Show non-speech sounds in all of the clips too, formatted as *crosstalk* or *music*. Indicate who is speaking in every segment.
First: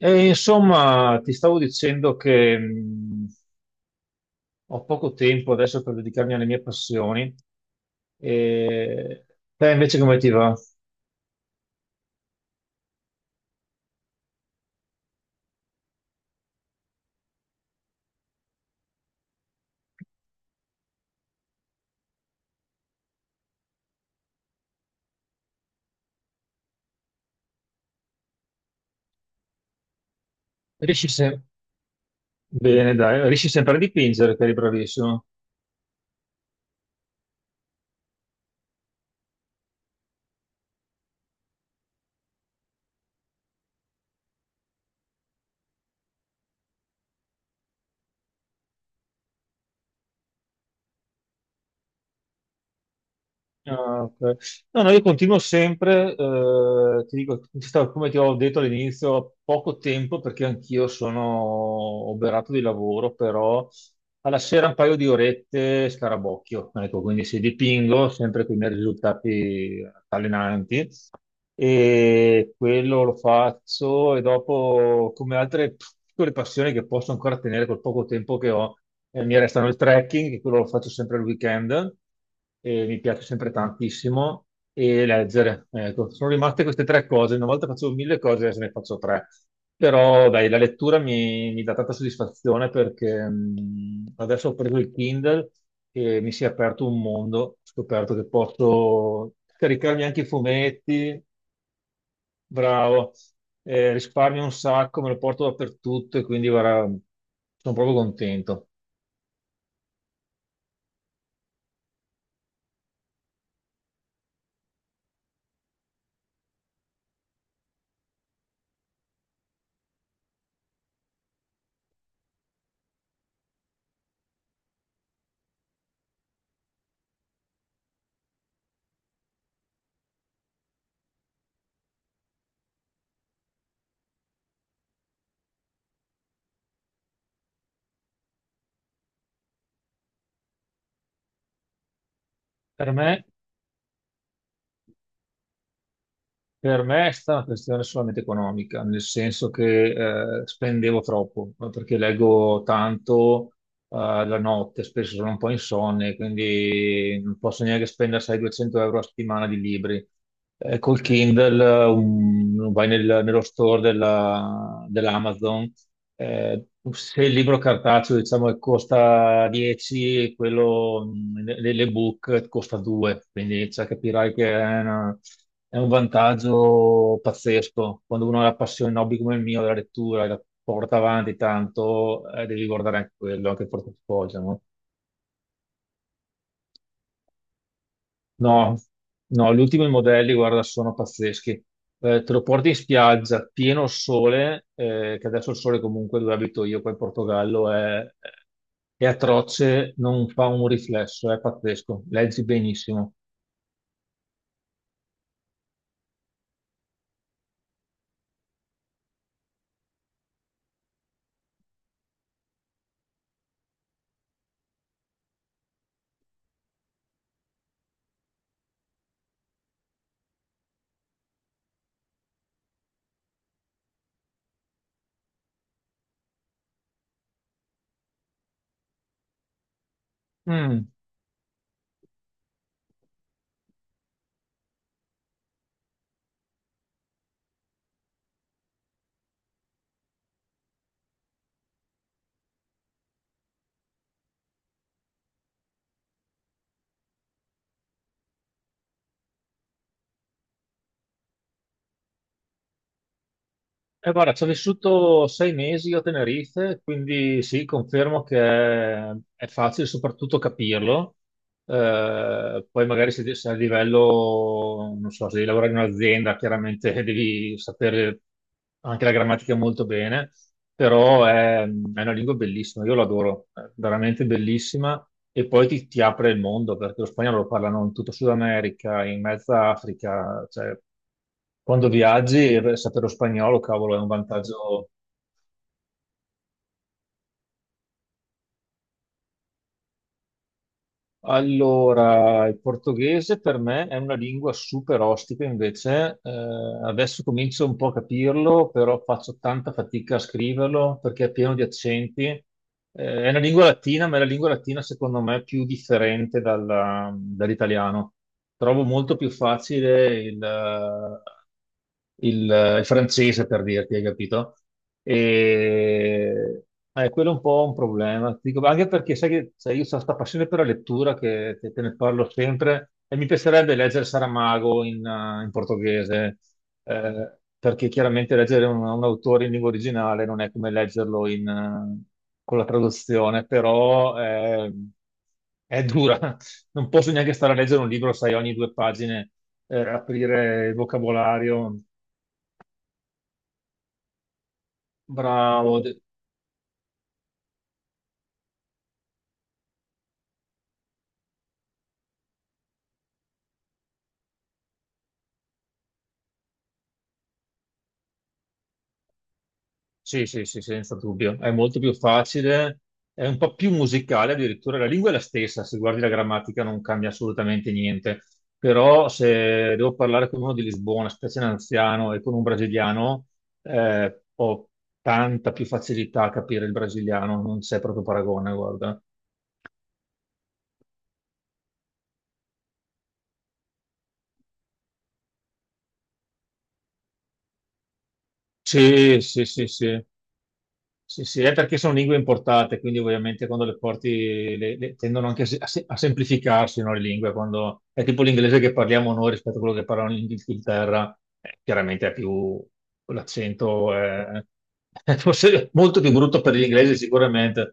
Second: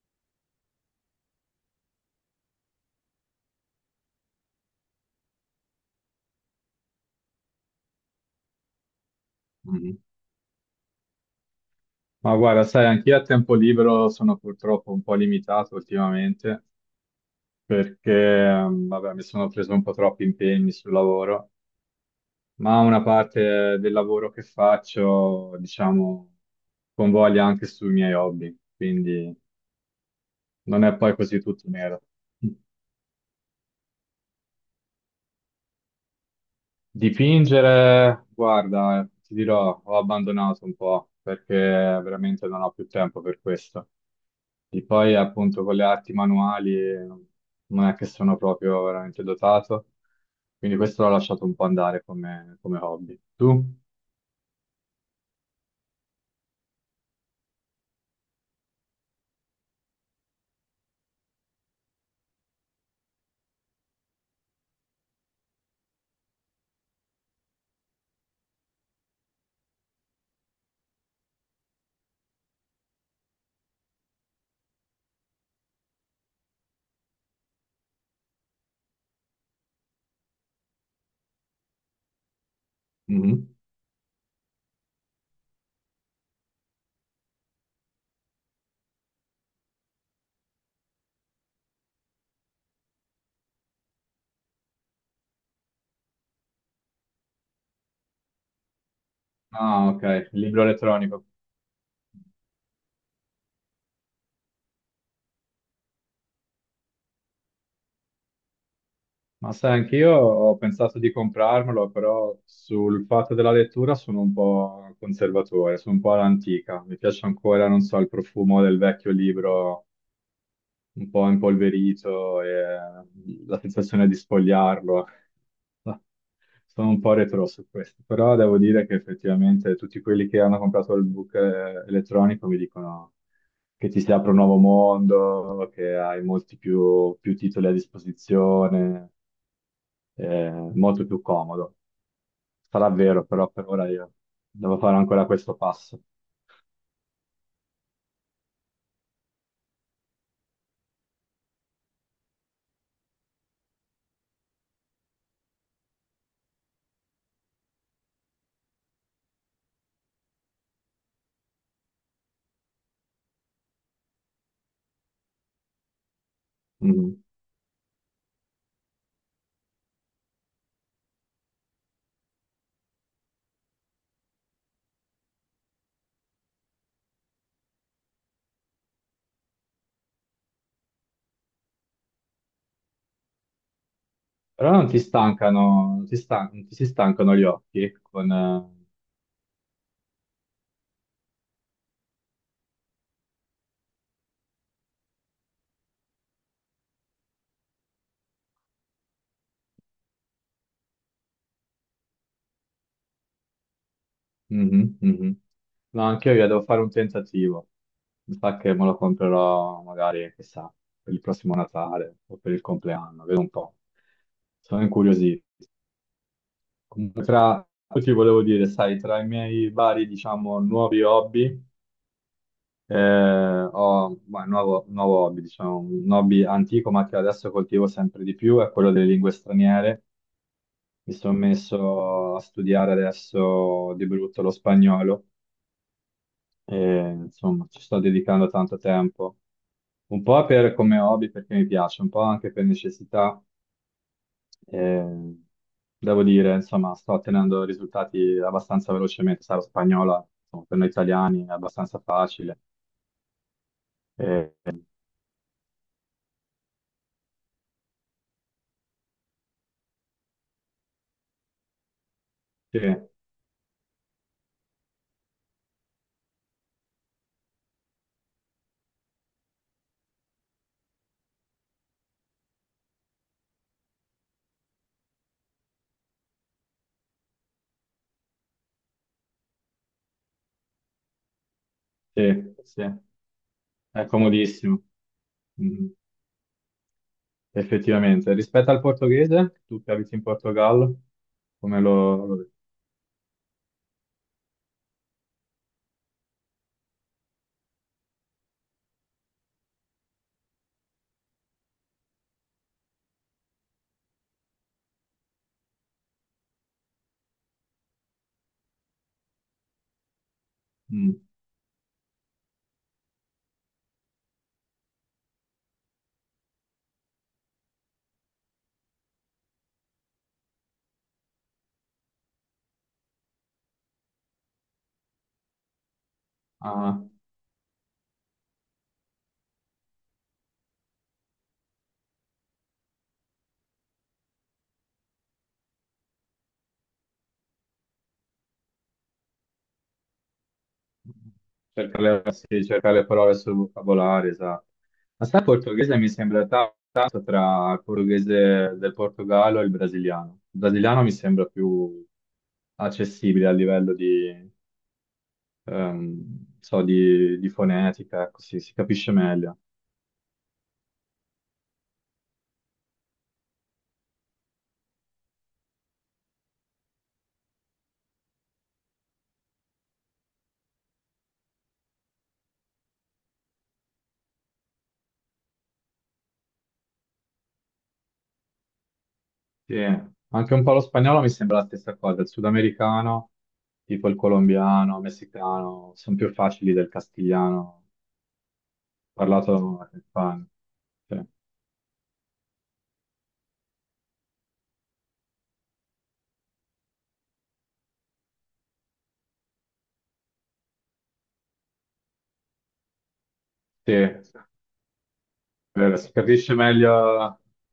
Speaker 1: E insomma, ti stavo dicendo che ho poco tempo adesso per dedicarmi alle mie passioni. E te invece
Speaker 2: Mm.
Speaker 1: come ti va?
Speaker 2: Ma guarda, sai, anch'io a tempo libero sono purtroppo un po' limitato ultimamente perché, vabbè, mi sono preso un po' troppi impegni sul lavoro, ma una parte del lavoro che faccio, diciamo, convoglia anche sui miei hobby, quindi non è
Speaker 1: Riesci
Speaker 2: poi così
Speaker 1: sempre...
Speaker 2: tutto nero.
Speaker 1: Bene, dai, riesci sempre a dipingere, che eri bravissimo.
Speaker 2: Dipingere, guarda, ti dirò, ho abbandonato un po' perché veramente non ho più tempo per questo. E poi appunto con le arti manuali, non è che sono proprio veramente dotato, quindi questo l'ho lasciato un po' andare come, come hobby. Tu?
Speaker 1: Ah, ok. No, no, io continuo sempre, ti dico, come ti ho detto all'inizio, poco tempo perché anch'io sono oberato di lavoro, però alla sera un paio di orette scarabocchio, ecco, quindi se dipingo sempre con i miei risultati allenanti e quello lo faccio e dopo come altre piccole passioni che posso ancora tenere col poco tempo che ho, mi restano il trekking, che quello lo faccio sempre al weekend e mi piace
Speaker 2: Mhm.
Speaker 1: sempre tantissimo, e leggere. Ecco, sono rimaste queste tre cose. Una volta facevo mille cose, adesso ne faccio tre. Però dai, la lettura mi dà tanta soddisfazione perché adesso ho preso il Kindle e mi si è aperto un mondo. Ho scoperto che posso
Speaker 2: Ah,
Speaker 1: caricarmi
Speaker 2: ok,
Speaker 1: anche i
Speaker 2: il libro
Speaker 1: fumetti,
Speaker 2: elettronico.
Speaker 1: bravo, risparmio un sacco, me lo porto dappertutto e quindi guarda, sono proprio contento.
Speaker 2: Ma sai, anch'io ho pensato di comprarmelo, però sul fatto della lettura sono un po' conservatore, sono un po' all'antica. Mi piace ancora, non so, il profumo del vecchio libro un po' impolverito e la sensazione di sfogliarlo. *laughs* Sono un po' retro su questo, però devo dire che effettivamente tutti quelli che hanno comprato il book, elettronico mi dicono che ti si apre un nuovo mondo, che hai molti più titoli a disposizione, molto più comodo.
Speaker 1: Per
Speaker 2: Sarà
Speaker 1: me
Speaker 2: vero, però per ora io devo fare ancora questo passo.
Speaker 1: Per me è stata una questione solamente economica, nel senso che spendevo troppo, ma perché leggo tanto eh, la notte, spesso sono un po' insonne, quindi non posso neanche spendere 600-200 € a settimana di libri. Col Kindle vai nello store dell'Amazon eh,
Speaker 2: Mm.
Speaker 1: se il libro cartaceo, diciamo, che costa 10, quello l'ebook costa 2, quindi cioè, capirai che è un vantaggio pazzesco. Quando uno ha la passione, un hobby come il mio, della lettura, e la porta avanti tanto, devi guardare anche quello, anche il portafoglio, no?
Speaker 2: Però non ti stancano, non ti si stancano gli occhi con...
Speaker 1: No, no, gli ultimi modelli, guarda, sono pazzeschi. Te lo porti in spiaggia, pieno sole, che adesso il sole comunque dove abito io qua in Portogallo è atroce, non fa un riflesso, è pazzesco, leggi benissimo.
Speaker 2: mhm, mhm. No, anche io devo fare un tentativo. Mi sa che me lo comprerò magari, chissà, per il prossimo Natale o per il compleanno, vedo un po'. Sono incuriosito. Comunque, poi ti volevo dire, sai, tra i miei vari, diciamo, nuovi hobby, un nuovo hobby, diciamo, un hobby antico, ma che adesso coltivo sempre di più, è quello delle lingue straniere.
Speaker 1: Mm.
Speaker 2: Mi sono messo a studiare adesso di brutto lo spagnolo e insomma ci sto dedicando tanto tempo. Un po' come hobby perché mi piace, un po' anche per necessità. Eh, devo dire, insomma, sto ottenendo risultati abbastanza velocemente. Sarà spagnola, insomma, per noi italiani è abbastanza facile.
Speaker 1: Guarda, ci ho
Speaker 2: Eh,
Speaker 1: vissuto 6 mesi a Tenerife, quindi sì, confermo che è facile soprattutto capirlo.
Speaker 2: sì,
Speaker 1: Poi magari se a livello, non so, se devi lavorare in un'azienda, chiaramente *laughs* devi sapere anche la grammatica molto bene, però è una lingua bellissima, io l'adoro, è veramente bellissima e poi ti apre il mondo perché lo spagnolo lo parlano in tutta Sud America, in mezza Africa, cioè quando viaggi
Speaker 2: sì, sì.
Speaker 1: sapere lo spagnolo, cavolo, è un
Speaker 2: È comodissimo.
Speaker 1: vantaggio.
Speaker 2: Mm, effettivamente. Rispetto al portoghese, tu che abiti in Portogallo, come lo...
Speaker 1: Allora, il portoghese per me è una lingua super ostica, invece adesso comincio un po' a capirlo, però faccio tanta fatica a scriverlo perché è pieno di accenti. È una lingua latina, ma è la lingua latina secondo me più differente dall'italiano. Trovo molto più facile il,
Speaker 2: mm,
Speaker 1: il, il francese per dirti, hai capito? E quello è un po' un problema. Ti dico, anche perché sai che sai, io ho questa passione per la lettura che te ne parlo sempre e mi piacerebbe leggere Saramago in portoghese,
Speaker 2: ah,
Speaker 1: perché chiaramente leggere un autore in lingua originale non è come leggerlo con la traduzione, però è dura. *laughs* Non posso neanche stare a leggere un libro, sai, ogni due pagine aprire il vocabolario.
Speaker 2: cerca le, sì, cerca le parole sul vocabolario, esatto. Ma sai, il
Speaker 1: Bravo,
Speaker 2: portoghese mi sembra tanto tra il portoghese del Portogallo e il brasiliano. Il brasiliano mi sembra più accessibile a livello di, so, di fonetica, così si capisce meglio.
Speaker 1: sì, sì, sì, senza dubbio, è molto più facile, è un po' più musicale addirittura, la lingua è la stessa, se guardi la grammatica non cambia assolutamente niente, però se devo parlare con uno di Lisbona, specie un anziano, e con un brasiliano, ho tanta più facilità a capire il brasiliano, non c'è proprio paragone, guarda.
Speaker 2: Sì, anche un po' lo spagnolo mi sembra la stessa cosa, il sudamericano, tipo il colombiano, messicano, sono più facili del castigliano,
Speaker 1: Sì, sì,
Speaker 2: parlato
Speaker 1: sì,
Speaker 2: in
Speaker 1: sì.
Speaker 2: Spagna.
Speaker 1: Sì,
Speaker 2: Cioè,
Speaker 1: sì, è perché sono lingue importate, quindi ovviamente quando le porti tendono anche a semplificarsi, no, le lingue, quando è tipo l'inglese che parliamo noi rispetto a quello che parlano in Inghilterra, chiaramente è più
Speaker 2: sì,
Speaker 1: l'accento *laughs* è forse molto più
Speaker 2: si
Speaker 1: brutto per
Speaker 2: capisce
Speaker 1: l'inglese
Speaker 2: meglio,
Speaker 1: sicuramente,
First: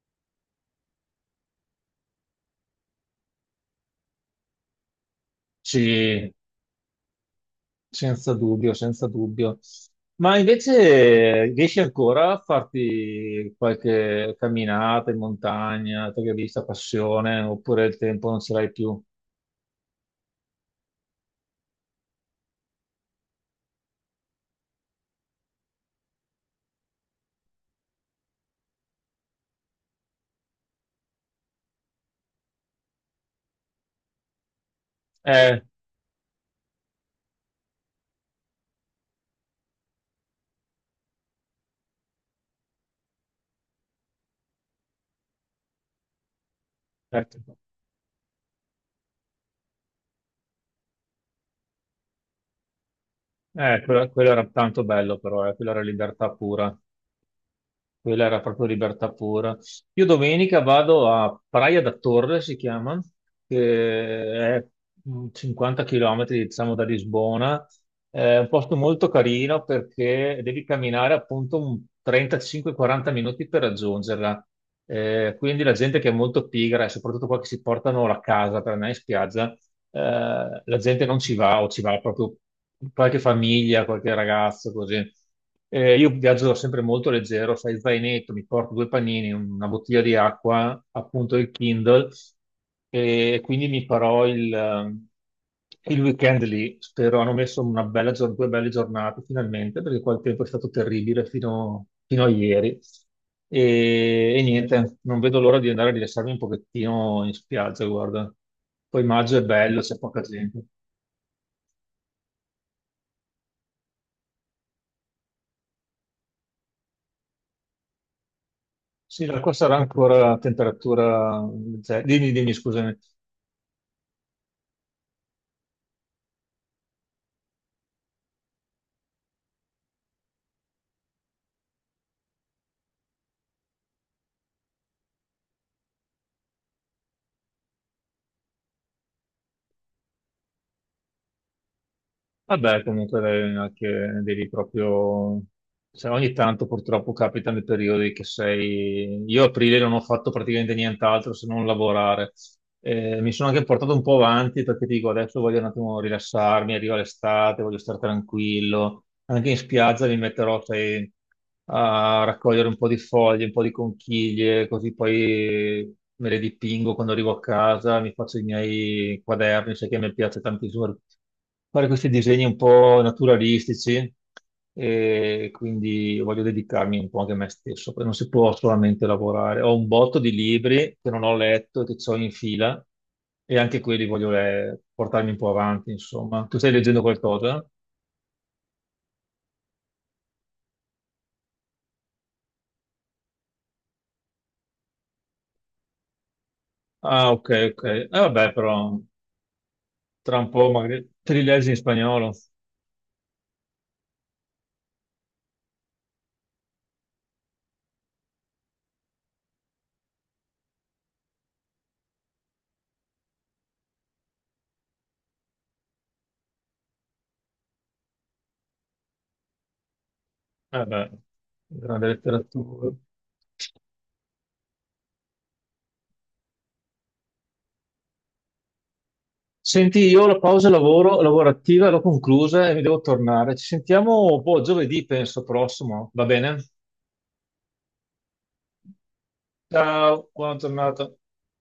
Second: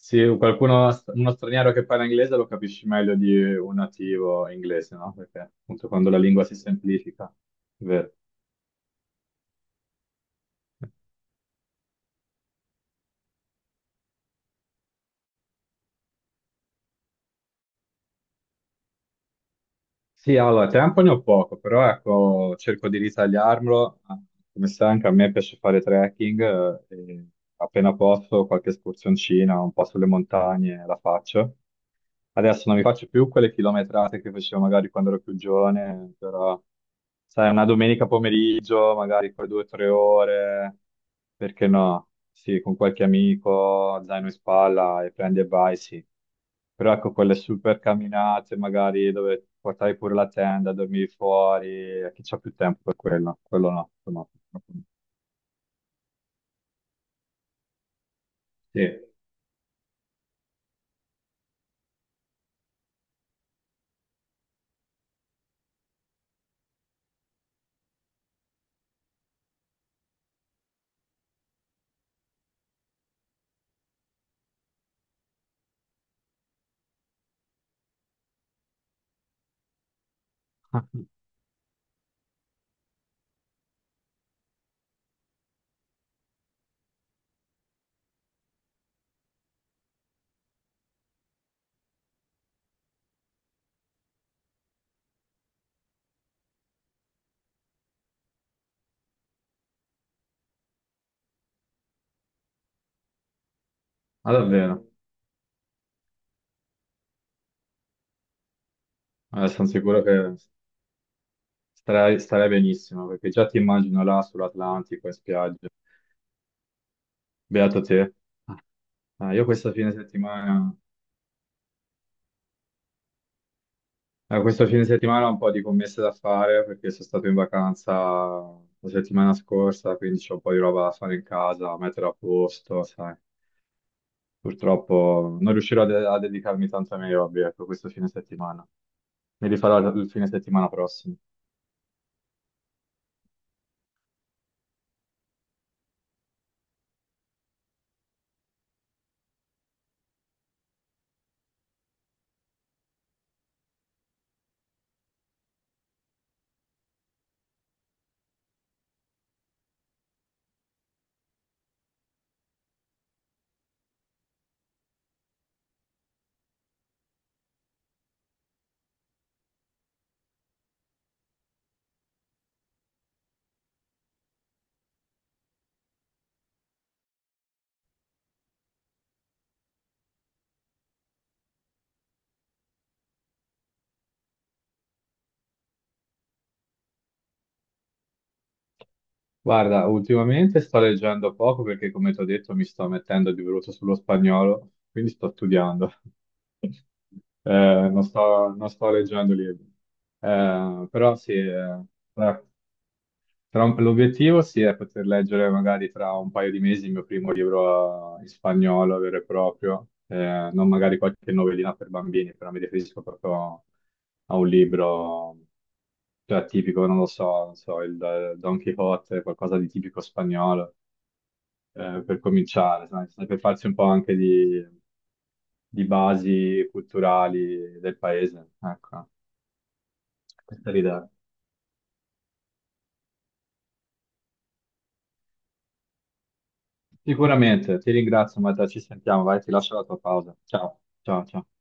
Speaker 2: sì, qualcuno, uno straniero che parla inglese lo capisci meglio di un nativo inglese, no? Perché appunto quando la
Speaker 1: sì,
Speaker 2: lingua si semplifica, è vero.
Speaker 1: senza dubbio, senza dubbio. Ma invece riesci ancora a farti qualche camminata in montagna, te che hai vista passione, oppure il tempo non ce l'hai più?
Speaker 2: Sì, allora, tempo ne ho poco, però ecco, cerco di ritagliarmelo. Ah, come sai, anche a me piace fare trekking, e appena posso qualche escursioncina, un po' sulle montagne la faccio. Adesso non mi faccio più quelle chilometrate che facevo magari quando ero più
Speaker 1: Eh,
Speaker 2: giovane, però sai, una domenica pomeriggio, magari poi due o tre ore, perché no? Sì, con qualche amico, zaino in spalla e prendi e vai, sì. Però ecco, quelle
Speaker 1: certo.
Speaker 2: super camminate, magari dove portavi pure la tenda, dormivi fuori, chi c'ha più tempo per quello? Quello
Speaker 1: Eh,
Speaker 2: no,
Speaker 1: quello,
Speaker 2: quello
Speaker 1: quello era
Speaker 2: no.
Speaker 1: tanto bello però, quella era libertà pura, quella era proprio
Speaker 2: Sì,
Speaker 1: libertà pura. Io domenica vado a Praia da Torre, si chiama, che è 50 km, diciamo, da Lisbona. È un posto molto carino perché devi camminare appunto un 35-40 minuti per raggiungerla. Quindi la gente che è molto pigra, e soprattutto qua che si portano la casa per andare in spiaggia, la gente non
Speaker 2: *laughs*
Speaker 1: ci va o ci va proprio qualche famiglia, qualche ragazzo, così. Io viaggio sempre molto leggero, fai zainetto, mi porto due panini, una bottiglia di acqua, appunto il Kindle, e quindi mi farò il weekend lì, spero, hanno messo due belle giornate finalmente, perché qua il tempo è stato terribile fino a ieri.
Speaker 2: ma
Speaker 1: E
Speaker 2: davvero.
Speaker 1: niente, non vedo l'ora di andare a rilassarmi un pochettino in spiaggia, guarda. Poi maggio è
Speaker 2: Sono
Speaker 1: bello, c'è
Speaker 2: sicuro
Speaker 1: poca
Speaker 2: che
Speaker 1: gente.
Speaker 2: Starei benissimo, perché già ti immagino là sull'Atlantico in spiaggia. Beato te.
Speaker 1: Sì,
Speaker 2: Ah,
Speaker 1: da
Speaker 2: io
Speaker 1: qua
Speaker 2: questa
Speaker 1: sarà
Speaker 2: fine
Speaker 1: ancora a
Speaker 2: settimana,
Speaker 1: temperatura. Dimmi, dimmi, scusami.
Speaker 2: questo fine settimana ho un po' di commesse da fare, perché sono stato in vacanza la settimana scorsa, quindi c'ho un po' di roba da fare in casa, da mettere a posto, sai. Purtroppo non riuscirò a dedicarmi tanto ai miei hobby, ecco, questo fine settimana. Mi rifarò il fine settimana prossimo.
Speaker 1: Vabbè, comunque anche devi proprio... cioè, ogni tanto purtroppo capitano i periodi che sei... Io a aprile non ho fatto praticamente nient'altro se non lavorare. Mi sono anche portato un po' avanti perché dico adesso voglio un attimo rilassarmi, arriva l'estate, voglio stare tranquillo. Anche in spiaggia mi metterò, sai, a raccogliere un po' di foglie, un po' di conchiglie, così poi me le dipingo quando arrivo a casa, mi faccio i miei quaderni, sai che mi piace tantissimo fare questi disegni un po' naturalistici e quindi voglio dedicarmi un po' anche a me stesso, perché non si può solamente lavorare. Ho un botto di libri che non ho letto e che ho in fila e anche quelli voglio portarmi un po' avanti, insomma. Tu stai leggendo qualcosa?
Speaker 2: Guarda, ultimamente sto leggendo poco perché, come ti ho detto, mi sto mettendo di brutto sullo spagnolo, quindi sto studiando.
Speaker 1: Ah, ok, ok. Vabbè,
Speaker 2: Non sto
Speaker 1: però
Speaker 2: leggendo libri.
Speaker 1: tra un po' magari
Speaker 2: Però
Speaker 1: te
Speaker 2: sì,
Speaker 1: li leggi in spagnolo.
Speaker 2: l'obiettivo sì è poter leggere magari tra un paio di mesi il mio primo libro, in spagnolo vero e proprio, non magari qualche novellina per bambini, però mi riferisco proprio a un libro cioè, tipico, non lo so, non so, il, Don Quixote, qualcosa di tipico spagnolo,
Speaker 1: Vabbè, grande
Speaker 2: per cominciare,
Speaker 1: letteratura.
Speaker 2: sai, per farsi un po' anche di basi culturali del paese, ecco,
Speaker 1: Senti, io ho la pausa
Speaker 2: questa è l'idea.
Speaker 1: lavoro, lavorativa, l'ho conclusa e mi devo tornare. Ci sentiamo, boh, giovedì, penso, prossimo. Va bene?
Speaker 2: Sicuramente, ti ringrazio, Matteo, ci sentiamo, vai, ti lascio la tua
Speaker 1: Ciao,
Speaker 2: pausa.
Speaker 1: buona
Speaker 2: Ciao,
Speaker 1: giornata.
Speaker 2: ciao, ciao.